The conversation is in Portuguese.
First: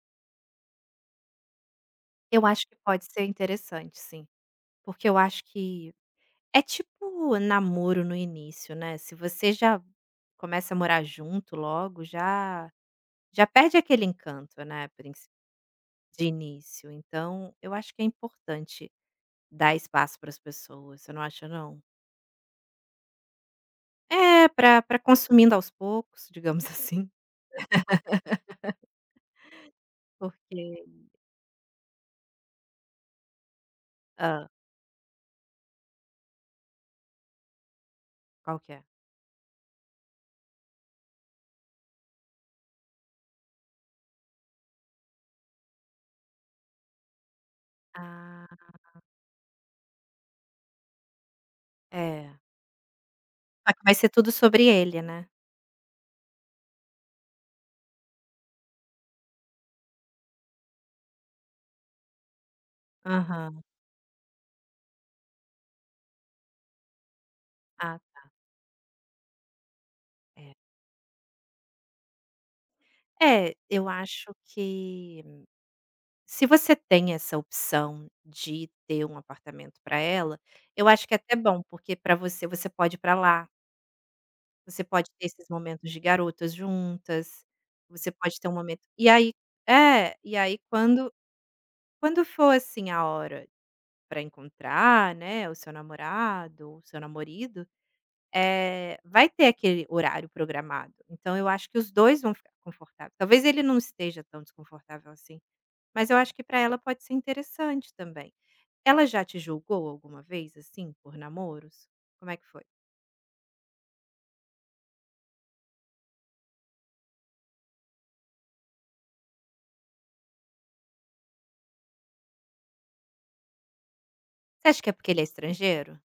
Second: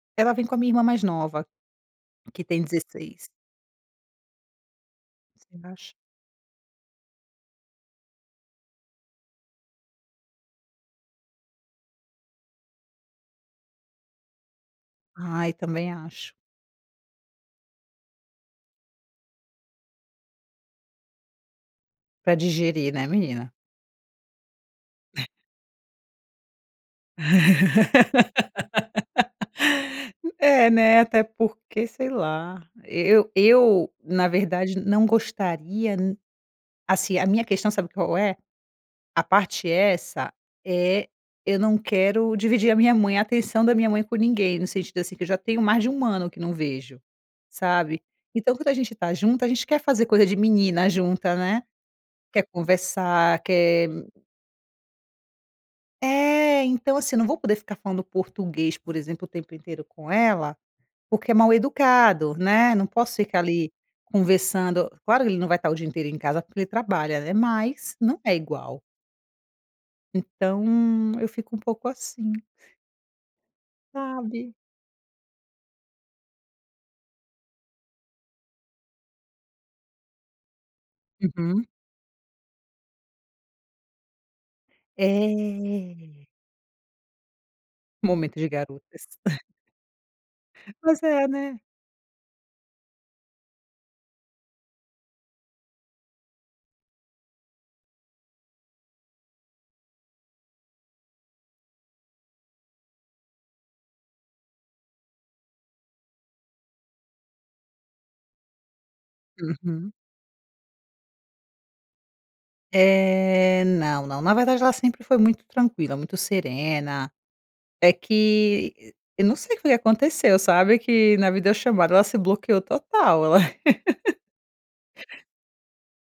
Ela vem com a minha irmã mais nova, que Eu tem acho que pode ser 16. interessante sim, porque eu acho Você que acha? é tipo namoro no início, né, se você já começa a morar junto logo, já já perde aquele encanto, né, princi Ai, também de acho. início, então eu acho que é importante dar espaço para as pessoas, você não acha não? Para digerir, né, menina. É, para para consumindo aos poucos, digamos assim. É Porque né, até porque, sei lá, e eu eu, na Hã. verdade, não gostaria n assim, a minha questão sabe qual é? Qual que é? A parte essa é eu não quero dividir a minha mãe, a atenção da minha mãe com ninguém, no sentido assim, que eu já tenho mais de 1 ano que não vejo, sabe, Ah. então quando a gente está junto a gente quer fazer coisa de menina junta, né. É. Quer conversar, [unintelligible] quer Vai ser tudo sobre ele, né. É, então assim, eu não vou poder ficar falando português, por exemplo, o tempo inteiro com ela, porque é mal-educado, né, não posso ficar Aham. ali conversando. Claro que ele não vai estar o dia inteiro em casa, porque ele trabalha, né, mas Ah não tá. é igual. É. Então eu fico um pouco assim. É, eu acho Sabe. que se você tem essa opção de ter um apartamento para ela, eu acho que é até bom, Uhum. porque para você, você pode ir para lá. Você pode ter esses momentos de É. garotas juntas. Você pode Momento ter de um momento garotas. e aí é, e aí Pois quando é, né. quando for assim, a hora para encontrar, né, o seu namorado, o seu namorido, eh, vai ter aquele horário programado, então eu acho que os 2 vão ficar confortável. Talvez ele não esteja tão desconfortável assim, mas eu acho que para ela pode ser interessante também. Ela já te julgou Uhum. alguma vez, assim, por namoros? Como é que foi? Eh, não, não, na verdade ela sempre foi muito tranquila, muito serena. É que eu não sei o que que aconteceu, sabe, que na vida eu chamo ela se bloqueou total ela Você acha que é porque ele é estrangeiro?